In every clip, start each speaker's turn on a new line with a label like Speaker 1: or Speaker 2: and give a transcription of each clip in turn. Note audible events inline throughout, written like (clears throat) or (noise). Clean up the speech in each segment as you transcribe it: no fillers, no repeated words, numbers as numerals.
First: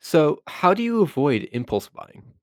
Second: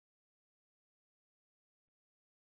Speaker 1: So, how do you avoid impulse buying?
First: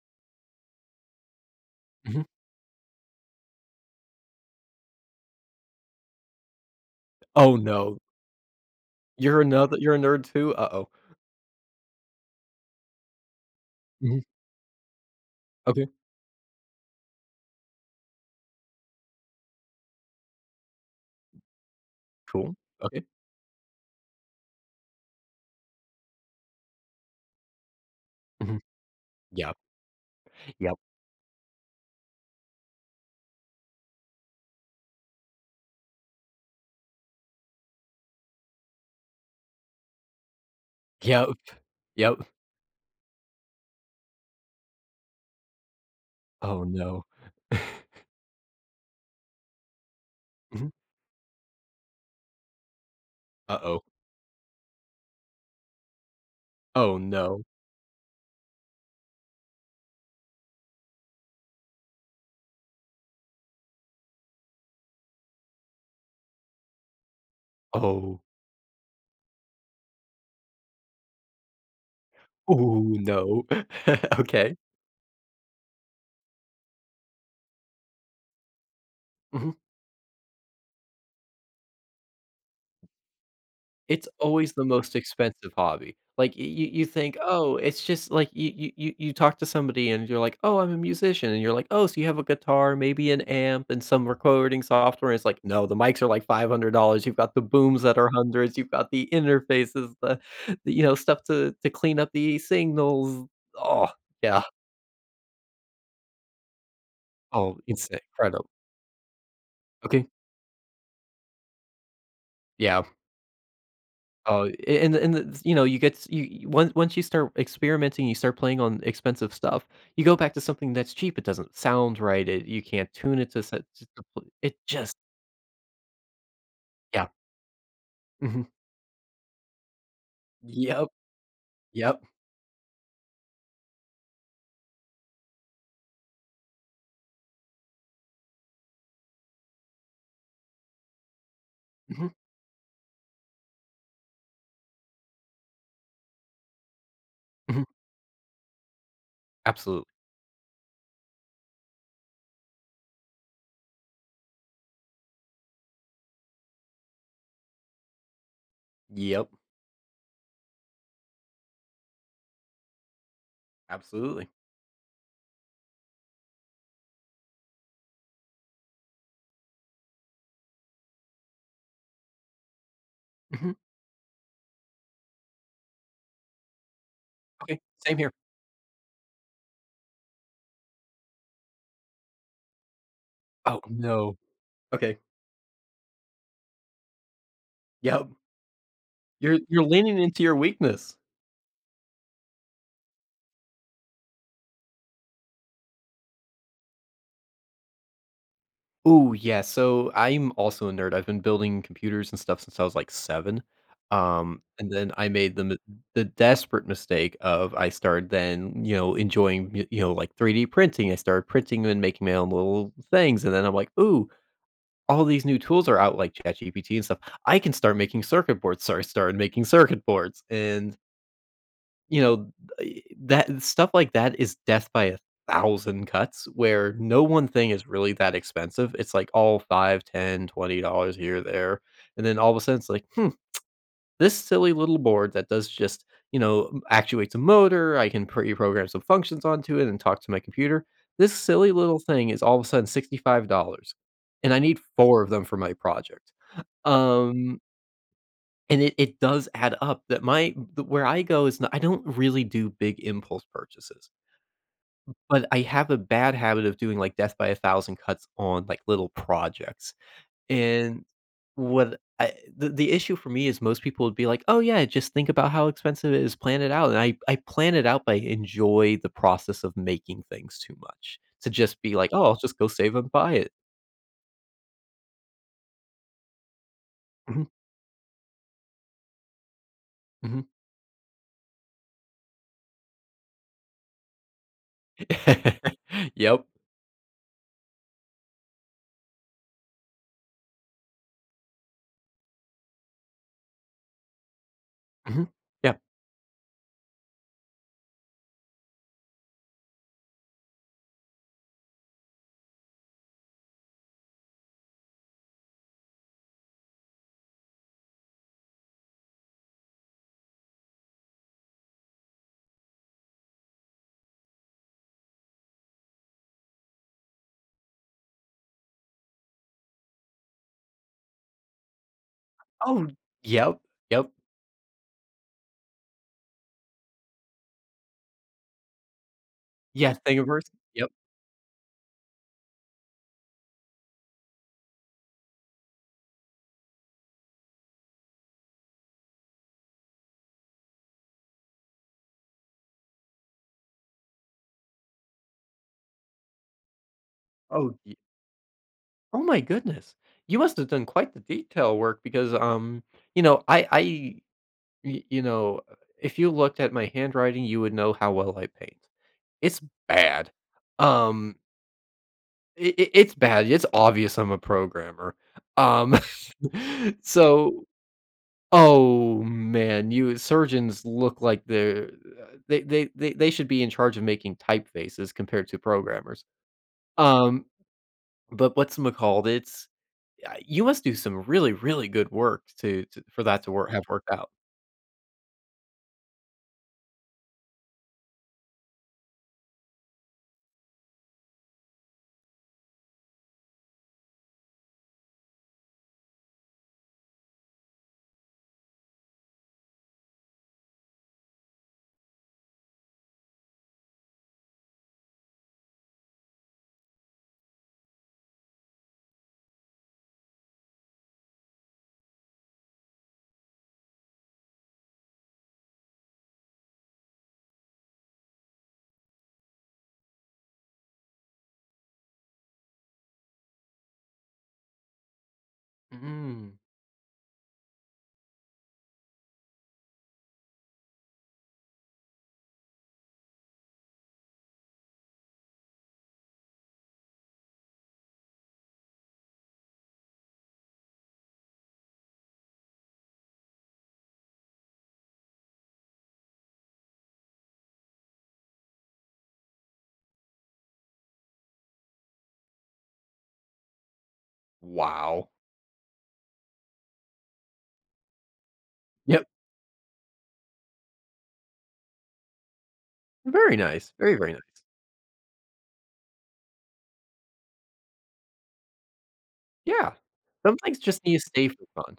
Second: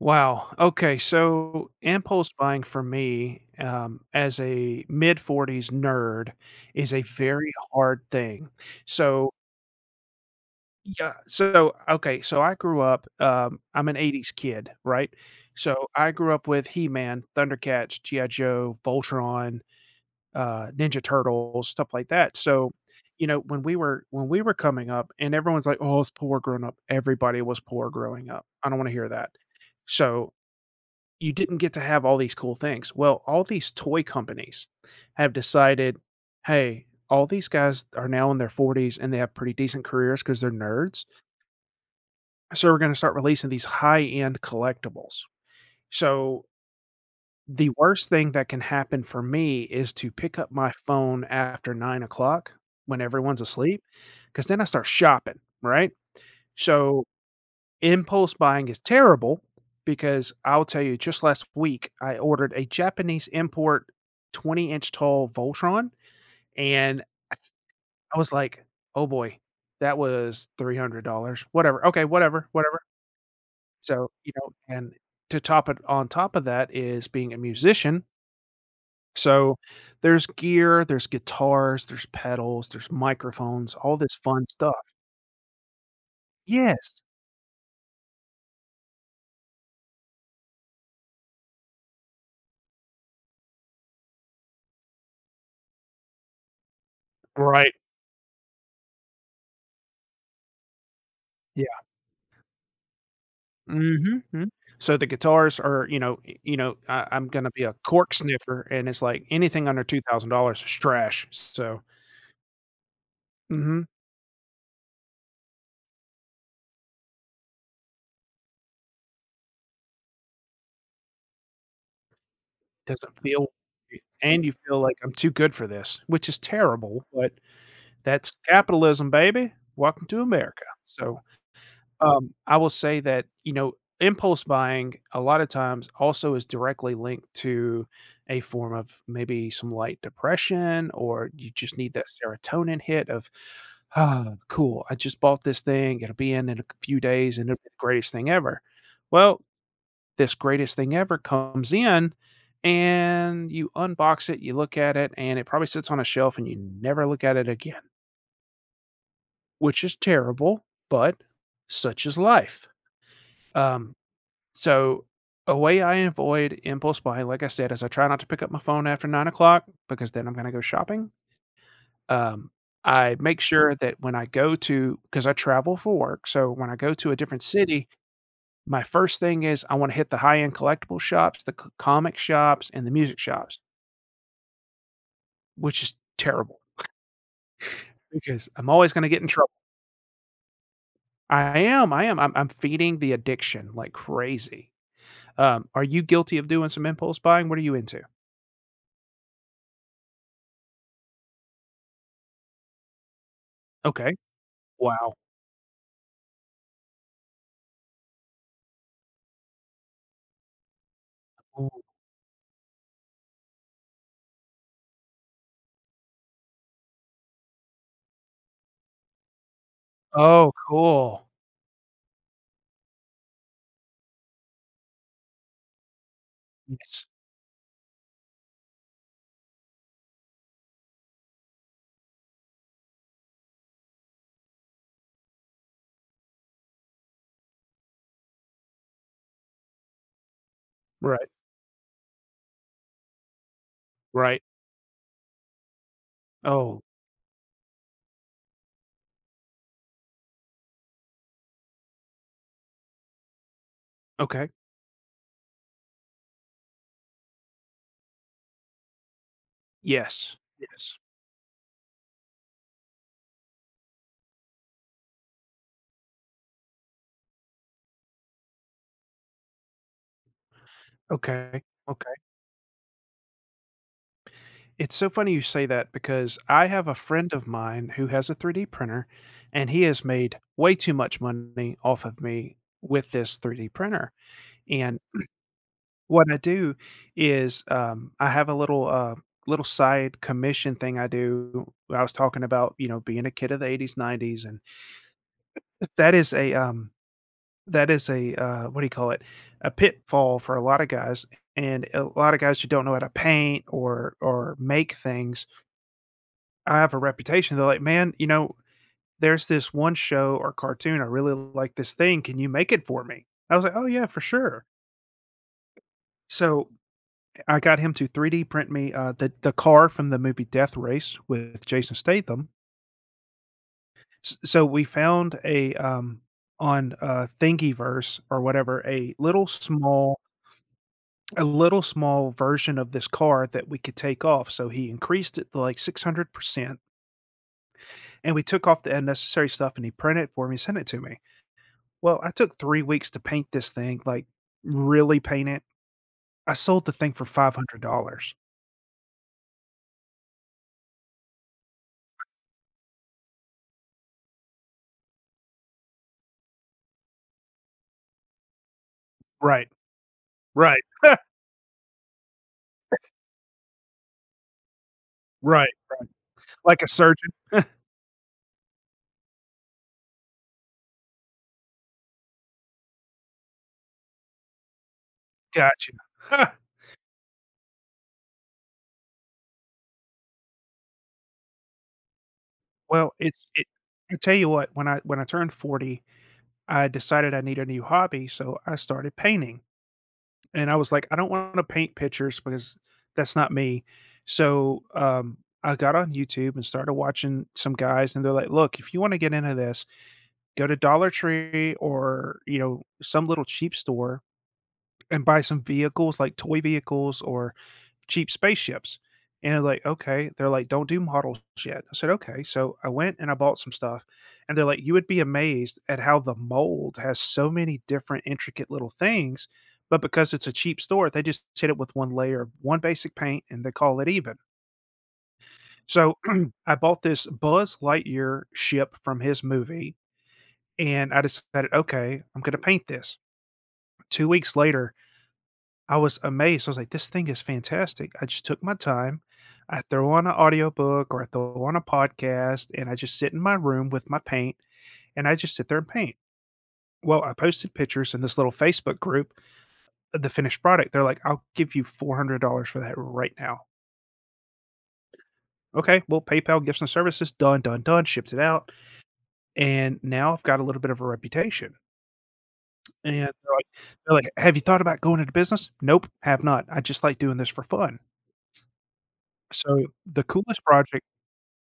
Speaker 2: Wow. Okay. So
Speaker 1: Mhm.
Speaker 2: impulse buying for me, as a mid 40s nerd, is a very
Speaker 1: Oh, no.
Speaker 2: hard thing. So,
Speaker 1: You're a nerd too? Uh-oh.
Speaker 2: yeah. So, okay. So I grew up, I'm an
Speaker 1: Mhm.
Speaker 2: 80s kid, right?
Speaker 1: Okay,
Speaker 2: So I grew up with He Man, Thundercats, G.I. Joe, Voltron, Ninja Turtles, stuff like that.
Speaker 1: cool.
Speaker 2: So,
Speaker 1: Okay.
Speaker 2: you know, when we were coming up and everyone's like, "Oh, it's poor growing up." Everybody was poor growing up.
Speaker 1: Mhm.
Speaker 2: I don't want to hear that.
Speaker 1: Yep.
Speaker 2: So
Speaker 1: Yep.
Speaker 2: you didn't get to have all these cool things. Well, all these toy companies have decided, hey, all these guys are now in their 40s and they have pretty decent careers because they're nerds.
Speaker 1: Yep. Yep.
Speaker 2: So we're going to start releasing these high end collectibles. So
Speaker 1: Oh, no.
Speaker 2: the
Speaker 1: (laughs)
Speaker 2: worst thing that can happen for me is to pick up
Speaker 1: Mhm.
Speaker 2: my phone after 9 o'clock when everyone's
Speaker 1: Uh-oh.
Speaker 2: asleep, because then I start shopping, right?
Speaker 1: Oh, oh
Speaker 2: So
Speaker 1: no.
Speaker 2: impulse buying is terrible because I'll tell you, just last week, I ordered a Japanese import 20-inch tall Voltron, and I I
Speaker 1: Oh.
Speaker 2: was like, "Oh boy, that was $300." Whatever. Okay, whatever,
Speaker 1: Oh
Speaker 2: whatever.
Speaker 1: no.
Speaker 2: So,
Speaker 1: (laughs)
Speaker 2: you know,
Speaker 1: Okay.
Speaker 2: and to top it on top of that is being a musician.
Speaker 1: Mm-hmm.
Speaker 2: So there's gear, there's guitars, there's pedals, there's microphones, all
Speaker 1: It's
Speaker 2: this fun
Speaker 1: always the
Speaker 2: stuff.
Speaker 1: most expensive hobby. Like, y you you
Speaker 2: Yes.
Speaker 1: think, "Oh, it's just" like, you talk to somebody and you're like, "Oh, I'm a musician," and you're like, "Oh, so you have a guitar, maybe an amp, and some recording software," it's like, "No, the mics are like $500, you've got the
Speaker 2: Right.
Speaker 1: booms that are hundreds, you've got the interfaces, the stuff to clean up the signals." Oh,
Speaker 2: Mhm,
Speaker 1: yeah.
Speaker 2: mhm. So the guitars are, you know y you know, I'm gonna
Speaker 1: Oh,
Speaker 2: be a
Speaker 1: it's
Speaker 2: cork
Speaker 1: incredible.
Speaker 2: sniffer, and it's like anything under
Speaker 1: Okay.
Speaker 2: $2,000 is trash, so.
Speaker 1: Yeah.
Speaker 2: Mhm.
Speaker 1: Oh, a and the you know, you get s you you once once you start experimenting, you start playing on expensive stuff, you go back to something that's cheap, it doesn't sound right, it you can't tune
Speaker 2: Doesn't
Speaker 1: it to
Speaker 2: feel,
Speaker 1: set to pl
Speaker 2: and you
Speaker 1: it
Speaker 2: feel
Speaker 1: just
Speaker 2: like I'm too good for this, which is terrible,
Speaker 1: Yeah.
Speaker 2: but that's
Speaker 1: Mhm.
Speaker 2: capitalism, baby. Welcome to America.
Speaker 1: Yep.
Speaker 2: So,
Speaker 1: Yep.
Speaker 2: I will say that, you know, impulse buying a lot of times also is directly linked to a form of maybe some light depression, or you just need that
Speaker 1: Mhm.
Speaker 2: serotonin hit of, "Ah, cool. I just bought this thing. It'll be in a few days, and it'll be
Speaker 1: Mhm.
Speaker 2: the greatest thing ever." Well,
Speaker 1: Absolutely.
Speaker 2: this greatest thing ever comes in, and you unbox it, you look at it, and it probably sits on a shelf, and you never look at it again,
Speaker 1: Yep.
Speaker 2: which is terrible, but such is life. Um,
Speaker 1: Absolutely.
Speaker 2: so a way I avoid impulse buying, like I said, is I try not to pick up my phone after 9 o'clock because then I'm going to go shopping. Um, I make
Speaker 1: Mhm.
Speaker 2: sure that when I go to, because I travel for work, so when I go to a different
Speaker 1: Okay.
Speaker 2: city,
Speaker 1: Same here.
Speaker 2: my first thing is I wanna hit the high-end collectible shops, the c comic shops, and the music
Speaker 1: Oh,
Speaker 2: shops,
Speaker 1: no. Okay.
Speaker 2: which is terrible
Speaker 1: Yep.
Speaker 2: because I'm always gonna get in
Speaker 1: you're
Speaker 2: trouble.
Speaker 1: you're leaning into your weakness.
Speaker 2: I am, I am. I'm feeding the addiction like crazy. Are you guilty of doing some impulse buying? What are you into?
Speaker 1: Oh yeah. So I'm also a nerd. I've been building computers and stuff since I was like seven.
Speaker 2: Okay.
Speaker 1: And then I
Speaker 2: Wow.
Speaker 1: made the desperate mistake of I started then enjoying like 3D printing. I started printing and
Speaker 2: Ooh.
Speaker 1: making my own little things, and then I'm like, ooh, all these new tools are out like ChatGPT and stuff. I can start making circuit boards. So I started making circuit boards,
Speaker 2: Oh,
Speaker 1: and
Speaker 2: cool.
Speaker 1: you know, that stuff like that is death by a thousand cuts where no
Speaker 2: Yes.
Speaker 1: one thing is really that expensive. It's like all five, ten, $20 here, there, and then all of a sudden it's like, "Hmm, this silly little board that does just actuates a motor, I can pre-program some functions onto it and talk to my computer. This
Speaker 2: Right,
Speaker 1: silly little thing is all of a sudden $65, and I
Speaker 2: right.
Speaker 1: need 4 of them for my project."
Speaker 2: Oh,
Speaker 1: Um, and it does add up that my the where I go is not, I don't really do big impulse purchases,
Speaker 2: okay.
Speaker 1: but I have a bad habit of doing, like, death by a thousand cuts on, like, little projects,
Speaker 2: Yes.
Speaker 1: and
Speaker 2: Yes.
Speaker 1: what I the issue for me is most people would be like, "Oh, yeah, just think about how expensive it is, plan it out," and I plan it out, but I enjoy the process of making things too much to just
Speaker 2: Okay.
Speaker 1: be like, "Oh,
Speaker 2: Okay.
Speaker 1: I'll just go save and buy it."
Speaker 2: It's so funny you say that because I have a
Speaker 1: Mhm,
Speaker 2: friend of mine who has a 3D printer, and he has
Speaker 1: mhm.
Speaker 2: made way too much money off of me with this 3D printer. And
Speaker 1: (laughs) Yep.
Speaker 2: what I do is, I have a little side commission thing I do. I was talking about, you know, being a kid of the 80s, 90s, and
Speaker 1: Mhm. Yeah.
Speaker 2: that is a, um, that is a, what do you call it? A pitfall for a lot of guys. And a lot of guys who don't know how to paint or make things. I have a reputation. They're like, "Man, you know, there's this one show or cartoon. I really like this thing. Can you make it for me?" I was like, "Oh yeah, for sure." So I got him to 3D print me the car from the movie Death Race with Jason Statham.
Speaker 1: Oh, yep, yep.
Speaker 2: So we found a on Thingiverse or whatever a little
Speaker 1: Yes,
Speaker 2: small
Speaker 1: Thingiverse. Yep.
Speaker 2: a little small version of this car that we could take off. So he increased it to like 600%, and we took off the unnecessary stuff, and he printed it for me, sent it to me. Well, I took 3 weeks to paint this thing, like, really paint it. I sold the thing for
Speaker 1: Oh, ye
Speaker 2: $500.
Speaker 1: oh my goodness. You must have done quite the detail work because, you know, I y you know, if you looked at my handwriting, you would know how well I paint. It's
Speaker 2: Right,
Speaker 1: bad.
Speaker 2: right,
Speaker 1: Um,
Speaker 2: (laughs)
Speaker 1: I it's bad. It's obvious I'm a programmer.
Speaker 2: right,
Speaker 1: Um, (laughs)
Speaker 2: like a surgeon.
Speaker 1: so oh, man, you surgeons look like they're they should be in charge of making typefaces compared to
Speaker 2: Gotcha.
Speaker 1: programmers.
Speaker 2: (laughs)
Speaker 1: Um, but what's called it's you must do some really, really good work to for
Speaker 2: Well,
Speaker 1: that to
Speaker 2: it's
Speaker 1: work have
Speaker 2: it
Speaker 1: worked out.
Speaker 2: I tell you what, when I turned 40, I decided I need a new hobby, so I started painting, and I was like, "I don't wanna paint pictures because that's not me." So, I got on YouTube and started watching some guys, and they're like, "Look, if you wanna get into this, go to Dollar Tree or, you know, some little cheap store and buy some vehicles, like toy vehicles or cheap spaceships." And I'm like, "Okay." They're like, "Don't do models yet." I said, "Okay." So I went and I bought some stuff, and they're like, "You would be amazed at how the mold has so many different intricate little things, but because it's a cheap store, they just hit it with 1 layer of 1 basic paint and they call it even." So
Speaker 1: Mm.
Speaker 2: (clears throat) I bought this Buzz Lightyear ship from his movie and I decided, "Okay, I'm gonna paint this." 2 weeks later, I was amazed. I was like, "This thing is fantastic." I just took my time. I throw on a audiobook or I throw on a podcast, and I just sit in my room with my paint, and I just sit there and paint. Well, I posted pictures in this little Facebook group of the finished product. They're like, "I'll give you $400 for that right now."
Speaker 1: Wow.
Speaker 2: Okay, well, PayPal, gifts and services, done, done, done, shipped it out,
Speaker 1: Yep.
Speaker 2: and now I've got a little bit of a reputation. And
Speaker 1: Very
Speaker 2: like
Speaker 1: nice. Very, very
Speaker 2: they're
Speaker 1: nice.
Speaker 2: like, "Have you thought about going into business?" "Nope, have not. I just like doing this for fun."
Speaker 1: Yeah.
Speaker 2: So, the
Speaker 1: Some things
Speaker 2: coolest
Speaker 1: just need to
Speaker 2: project
Speaker 1: stay for fun.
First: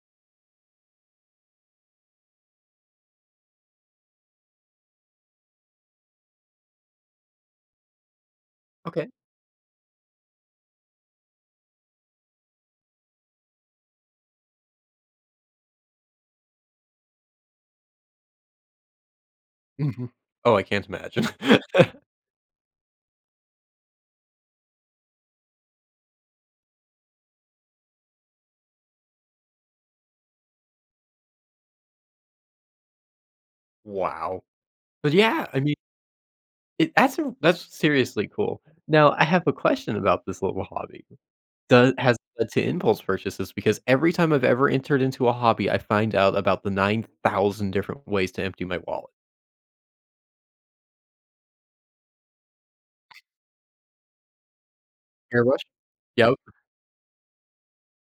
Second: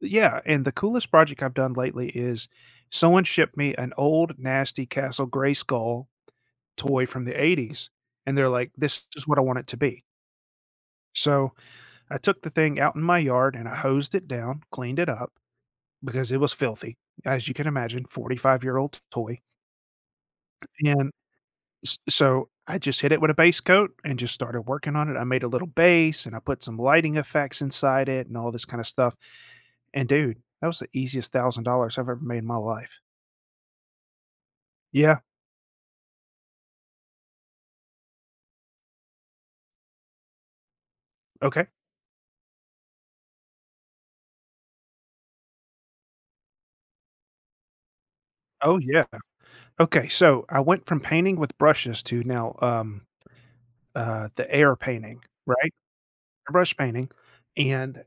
Speaker 2: Yeah, and the coolest project I've done lately is someone shipped me an old nasty Castle Grayskull toy from the '80s, and they're like, "This
Speaker 1: Okay.
Speaker 2: is what I want it to be." So, I took the thing out in my yard and I hosed it down, cleaned it up because it was filthy, as you can imagine, 45-year-old toy,
Speaker 1: Mhm. Oh, I can't
Speaker 2: and
Speaker 1: imagine.
Speaker 2: S
Speaker 1: (laughs)
Speaker 2: so, I just hit it with a base coat and just started working on it. I made a little base and I put some lighting effects inside it and all this kinda stuff, and dude, that was the easiest $1,000 I've ever made in my life.
Speaker 1: Wow. But
Speaker 2: Yeah,
Speaker 1: yeah, I mean, it that's a that's seriously cool. Now I have a question about this little hobby.
Speaker 2: okay.
Speaker 1: Does has it led to impulse purchases? Because every time I've ever entered into a hobby, I find out about the 9,000 different ways to empty
Speaker 2: Oh,
Speaker 1: my
Speaker 2: yeah.
Speaker 1: wallet.
Speaker 2: Okay, so I went from painting with brushes to now, the air painting,
Speaker 1: Airbrush?
Speaker 2: right?
Speaker 1: Yep.
Speaker 2: Airbrush painting, and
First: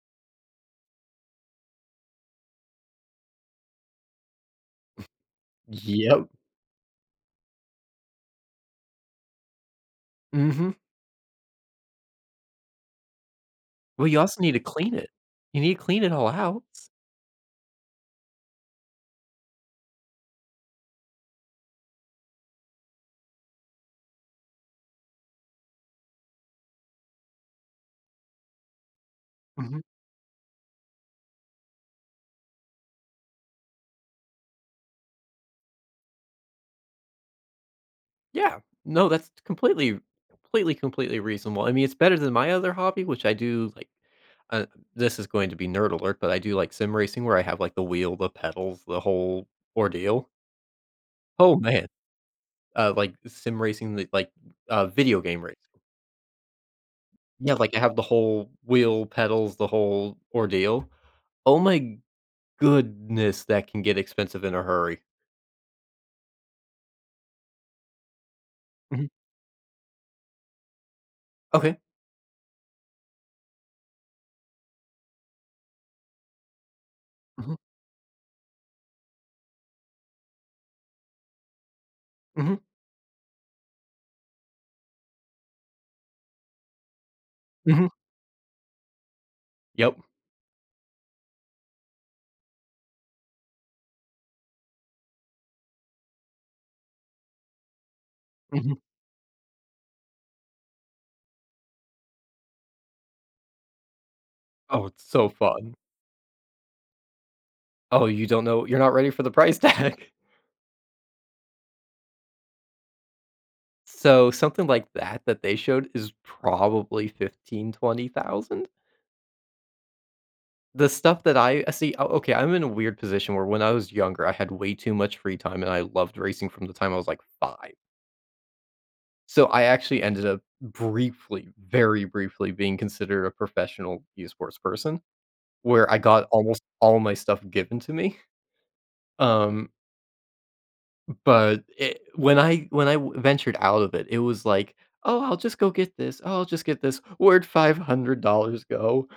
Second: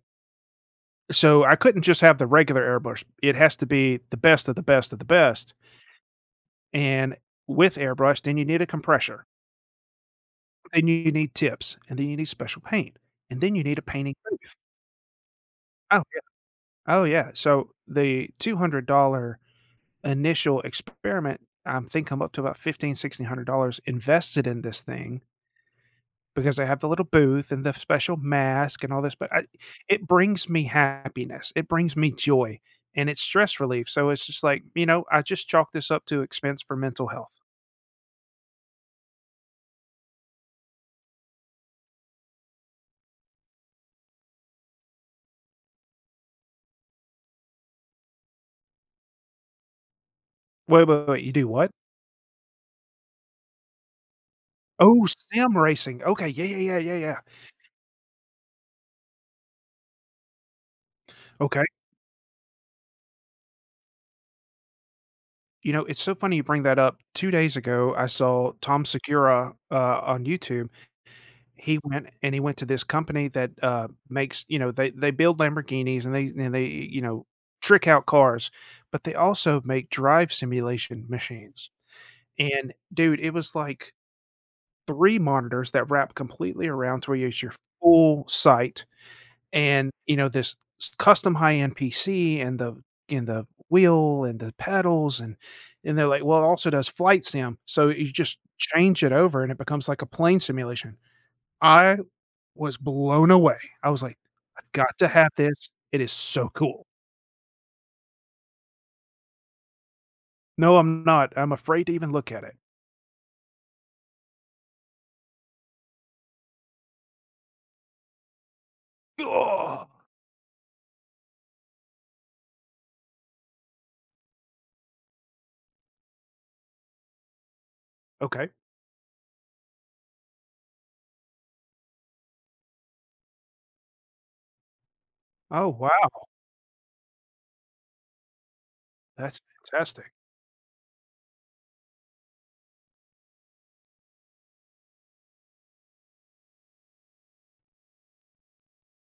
Speaker 2: so I couldn't just have the regular airbrush. It has to be the best of the best of the best,
Speaker 1: Yep.
Speaker 2: and with airbrush, then you need a compressor.
Speaker 1: Mhm.
Speaker 2: Then you need tips, and then you need special paint, and then you need a
Speaker 1: Well,
Speaker 2: painting
Speaker 1: you also need
Speaker 2: booth.
Speaker 1: to clean it. You need to clean
Speaker 2: Oh,
Speaker 1: it
Speaker 2: yeah.
Speaker 1: all out.
Speaker 2: Oh, yeah. So the $200 initial experiment, I think I'm up to about 15, sixteen hundred dollars invested in this thing because I have the little booth and the special mask and all this, but I
Speaker 1: Mhm.
Speaker 2: it brings me happiness. It brings me joy, and it's stress relief. So it's just like, you know, I just chalk this up to expense for mental health.
Speaker 1: Yeah. No, that's completely completely reasonable. I mean, it's better than my other hobby, which I do, like uh, this is going to be nerd alert, but I do like sim racing where I have, like, the wheel, the pedals, the whole ordeal.
Speaker 2: Wait, wait, wait. You do
Speaker 1: Oh,
Speaker 2: what?
Speaker 1: man. Like, sim racing, the like,
Speaker 2: Oh,
Speaker 1: video game
Speaker 2: sim
Speaker 1: racing.
Speaker 2: racing. Okay. Yeah, yeah, yeah, yeah, yeah.
Speaker 1: Yeah, like, I have the whole wheel, pedals, the whole ordeal. Oh
Speaker 2: Okay.
Speaker 1: my goodness, that can get expensive in a hurry.
Speaker 2: You know, it's so funny you bring that up. 2 days ago, I saw Tom
Speaker 1: Mhm.
Speaker 2: Segura, on YouTube.
Speaker 1: Okay.
Speaker 2: He went and he went to this company that, makes, you know, they build Lamborghinis and they, you know,
Speaker 1: Mhm.
Speaker 2: trick out cars, but they also make drive simulation machines.
Speaker 1: Mhm.
Speaker 2: And dude, it was like 3 monitors that wrap completely around to where you use your
Speaker 1: Mhm.
Speaker 2: full sight and,
Speaker 1: Yep.
Speaker 2: you know, this s custom high-end PC and the wheel and the pedals and they're like, "Well, it also does flight sim." So you just
Speaker 1: Mhm.
Speaker 2: change it over and it becomes like a plane simulation. I was blown away. I was like, "I've
Speaker 1: Oh,
Speaker 2: got
Speaker 1: it's
Speaker 2: to
Speaker 1: so
Speaker 2: have this.
Speaker 1: fun.
Speaker 2: It is so cool."
Speaker 1: Oh, you don't know you're not ready for the price tag. (laughs)
Speaker 2: No, I'm not. I'm afraid to even look at it.
Speaker 1: So, something like that that they showed is probably 15, 20,000.
Speaker 2: Oh,
Speaker 1: The stuff that I see, oh, okay, I'm in a weird position where when I was younger, I had way too much free time and I loved racing from the time I was like 5.
Speaker 2: okay.
Speaker 1: So, I actually ended up briefly, very briefly being considered a professional esports person
Speaker 2: Oh,
Speaker 1: where I got
Speaker 2: wow.
Speaker 1: almost all my stuff given to me.
Speaker 2: That's
Speaker 1: Um
Speaker 2: fantastic.
Speaker 1: But it when I w ventured out of it, it was like, "Oh, I'll just go get this. Oh, I'll just get this. Where'd $500 go?"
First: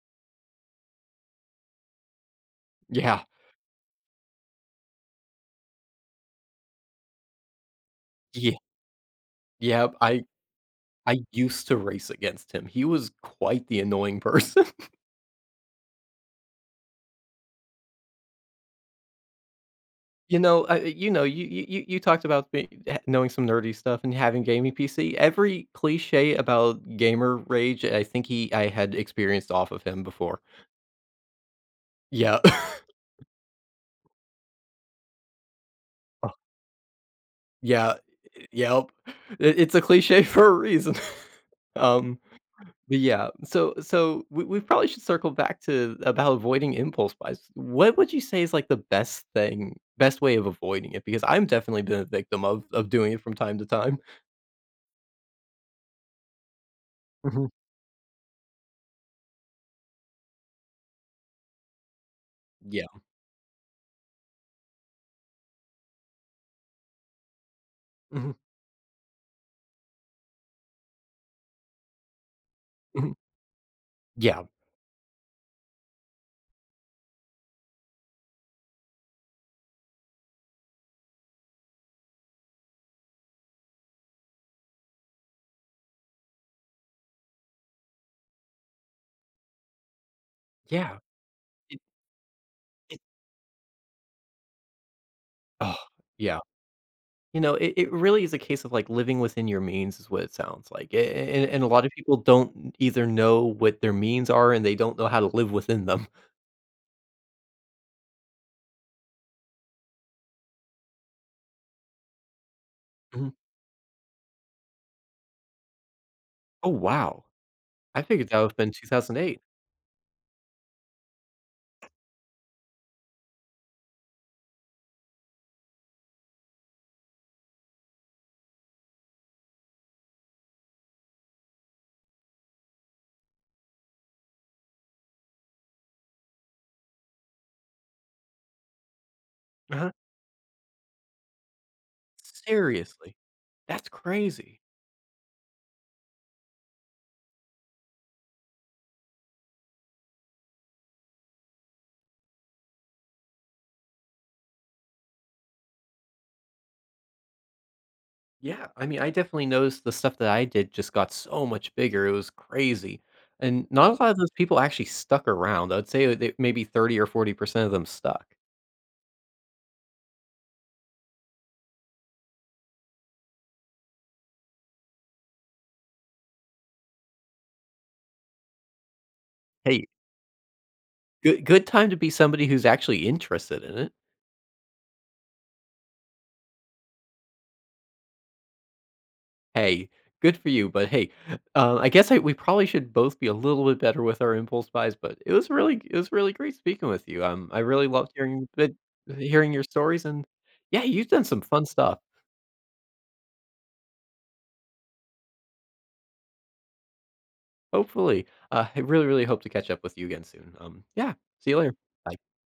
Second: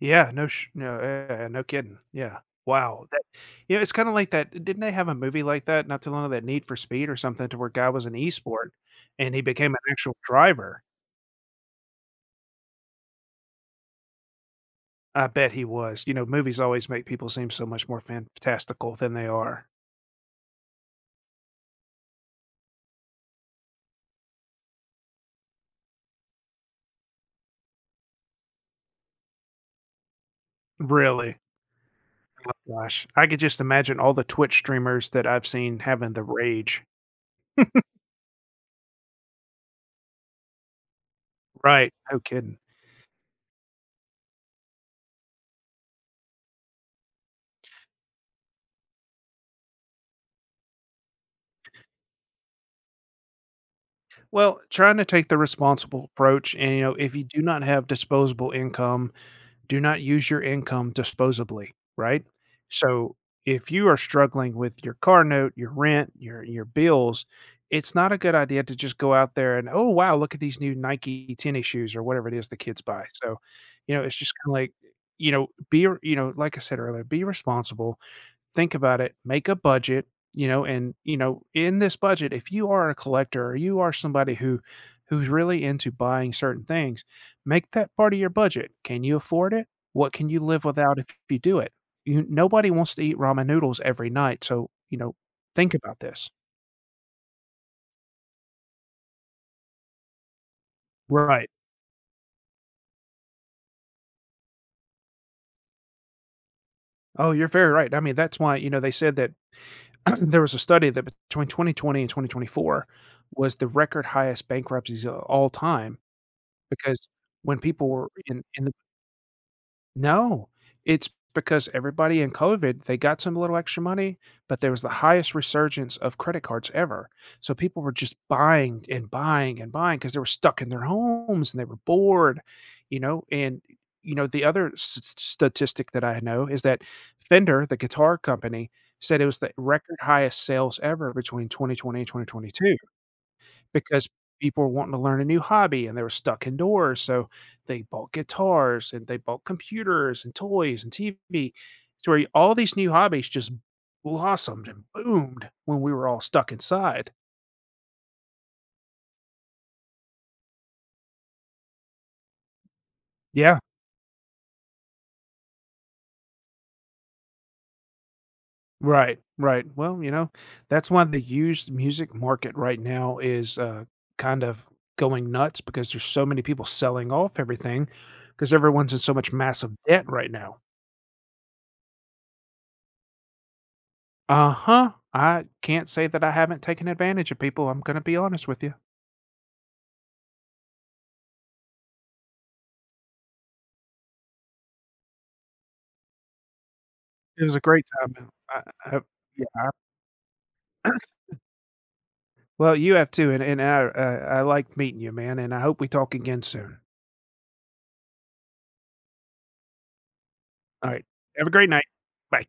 Speaker 2: Yeah, no, yeah, no kidding, yeah. Wow,
Speaker 1: Yeah.
Speaker 2: that you know, it's kinda like that didn't they have a movie like that not too long ago, that Need for Speed or something to where guy was an
Speaker 1: Yeah,
Speaker 2: e-sport and he became an
Speaker 1: yeah.
Speaker 2: actual
Speaker 1: I
Speaker 2: driver?
Speaker 1: I used to race against him. He was quite the annoying person. (laughs)
Speaker 2: I bet he was, you know, movies always make people seem so much more fantastical than they are.
Speaker 1: You know, you talked about be ha knowing some nerdy stuff and having gaming PC. Every cliche about gamer rage, I think he I had experienced off of him before.
Speaker 2: Really?
Speaker 1: Yeah.
Speaker 2: Oh
Speaker 1: (laughs)
Speaker 2: gosh, I could just imagine all the Twitch streamers that I've seen having the rage.
Speaker 1: Yeah, yep. It's a cliche (laughs) for a reason. (laughs)
Speaker 2: Right,
Speaker 1: Um,
Speaker 2: no kidding.
Speaker 1: but yeah, so we probably should circle back to about avoiding impulse buys. What would you say is, like, the best thing best way of avoiding it? Because I'm definitely been a victim of doing it from time to time.
Speaker 2: Well, trying to take the responsible approach and, you know, if you do
Speaker 1: Mhm.
Speaker 2: not have disposable income, do not use your income disposably, right?
Speaker 1: Yeah.
Speaker 2: So if you are struggling with your car note, your rent, your bills, it's not a
Speaker 1: Mhm,
Speaker 2: good idea to just go out there and, "Oh, wow, look at these new Nike tennis shoes," or whatever it is the kids buy.
Speaker 1: mhm.
Speaker 2: So, you know, it's just
Speaker 1: Yeah,
Speaker 2: kinda like, you know, be you know, like I said earlier, be responsible. Think about it, make a budget, you know, and you know, in this budget, if you are a collector or you are somebody who's really into buying certain things, make that part of your budget. Can you afford it? What can you live
Speaker 1: yeah.
Speaker 2: without if you do it?
Speaker 1: It
Speaker 2: You Nobody wants
Speaker 1: it
Speaker 2: to eat ramen noodles every night, so, you know, think
Speaker 1: oh,
Speaker 2: about this.
Speaker 1: yeah. You know, it really is a case of, like, living within your means is what it sounds like, a
Speaker 2: Right.
Speaker 1: and a lot of people don't either know what their means are, and they don't know how to live within them.
Speaker 2: Oh, you're very right. I mean, that's why, you know, they said that (clears throat) there was a study that between 2020 and 2024
Speaker 1: Mhm.
Speaker 2: was the record highest bankruptcies of all time
Speaker 1: Oh,
Speaker 2: because
Speaker 1: wow.
Speaker 2: when people
Speaker 1: I
Speaker 2: were
Speaker 1: figured that
Speaker 2: in
Speaker 1: would've
Speaker 2: in
Speaker 1: been
Speaker 2: the.
Speaker 1: 2008.
Speaker 2: No, it's because everybody in COVID, they got some little extra money, but there was the highest resurgence of credit cards ever. So people were just buying and buying and buying because they were stuck in their homes and they were bored, you know. And you know, the other statistic that I know is that Fender, the guitar company, said it was the
Speaker 1: Uh-huh.
Speaker 2: record highest sales ever between 2020 and 2022.
Speaker 1: Seriously. That's
Speaker 2: Because
Speaker 1: crazy.
Speaker 2: people were wanting to learn a new hobby and they were stuck indoors, so they bought guitars and they bought computers and toys and TV. So where all these new hobbies just blossomed and boomed when we were all stuck inside.
Speaker 1: Yeah, I mean, I definitely noticed the stuff that I did just got so much bigger, it was crazy,
Speaker 2: Yeah,
Speaker 1: and not a lot of those people actually stuck around. I'd say that maybe 30 or 40% of them stuck.
Speaker 2: right, right. Well, you know, that's why the used music market right now is, kind of going nuts because there's so many people selling off everything because everyone's in so much massive
Speaker 1: Hey,
Speaker 2: debt right now.
Speaker 1: good time to be somebody who's actually interested in it.
Speaker 2: Uh-huh. I can't say that I haven't taken advantage of people, I'm gonna be honest with you.
Speaker 1: Hey, good for you, but hey, I guess I we probably should both be a little bit better with our impulse buys, but it was really great speaking with you.
Speaker 2: It was
Speaker 1: I
Speaker 2: a great
Speaker 1: really loved
Speaker 2: time, I
Speaker 1: hearing your stories, and yeah,
Speaker 2: yeah.
Speaker 1: you've
Speaker 2: (clears throat)
Speaker 1: done some fun stuff.
Speaker 2: Well, you have too, and and I like meeting you, man, and I hope we talk again soon.
Speaker 1: Hopefully, I really really hope to catch up with you again soon. Um,
Speaker 2: Alright.
Speaker 1: yeah,
Speaker 2: Have
Speaker 1: see
Speaker 2: a
Speaker 1: you
Speaker 2: great
Speaker 1: later.
Speaker 2: night.
Speaker 1: Bye.
Speaker 2: Bye.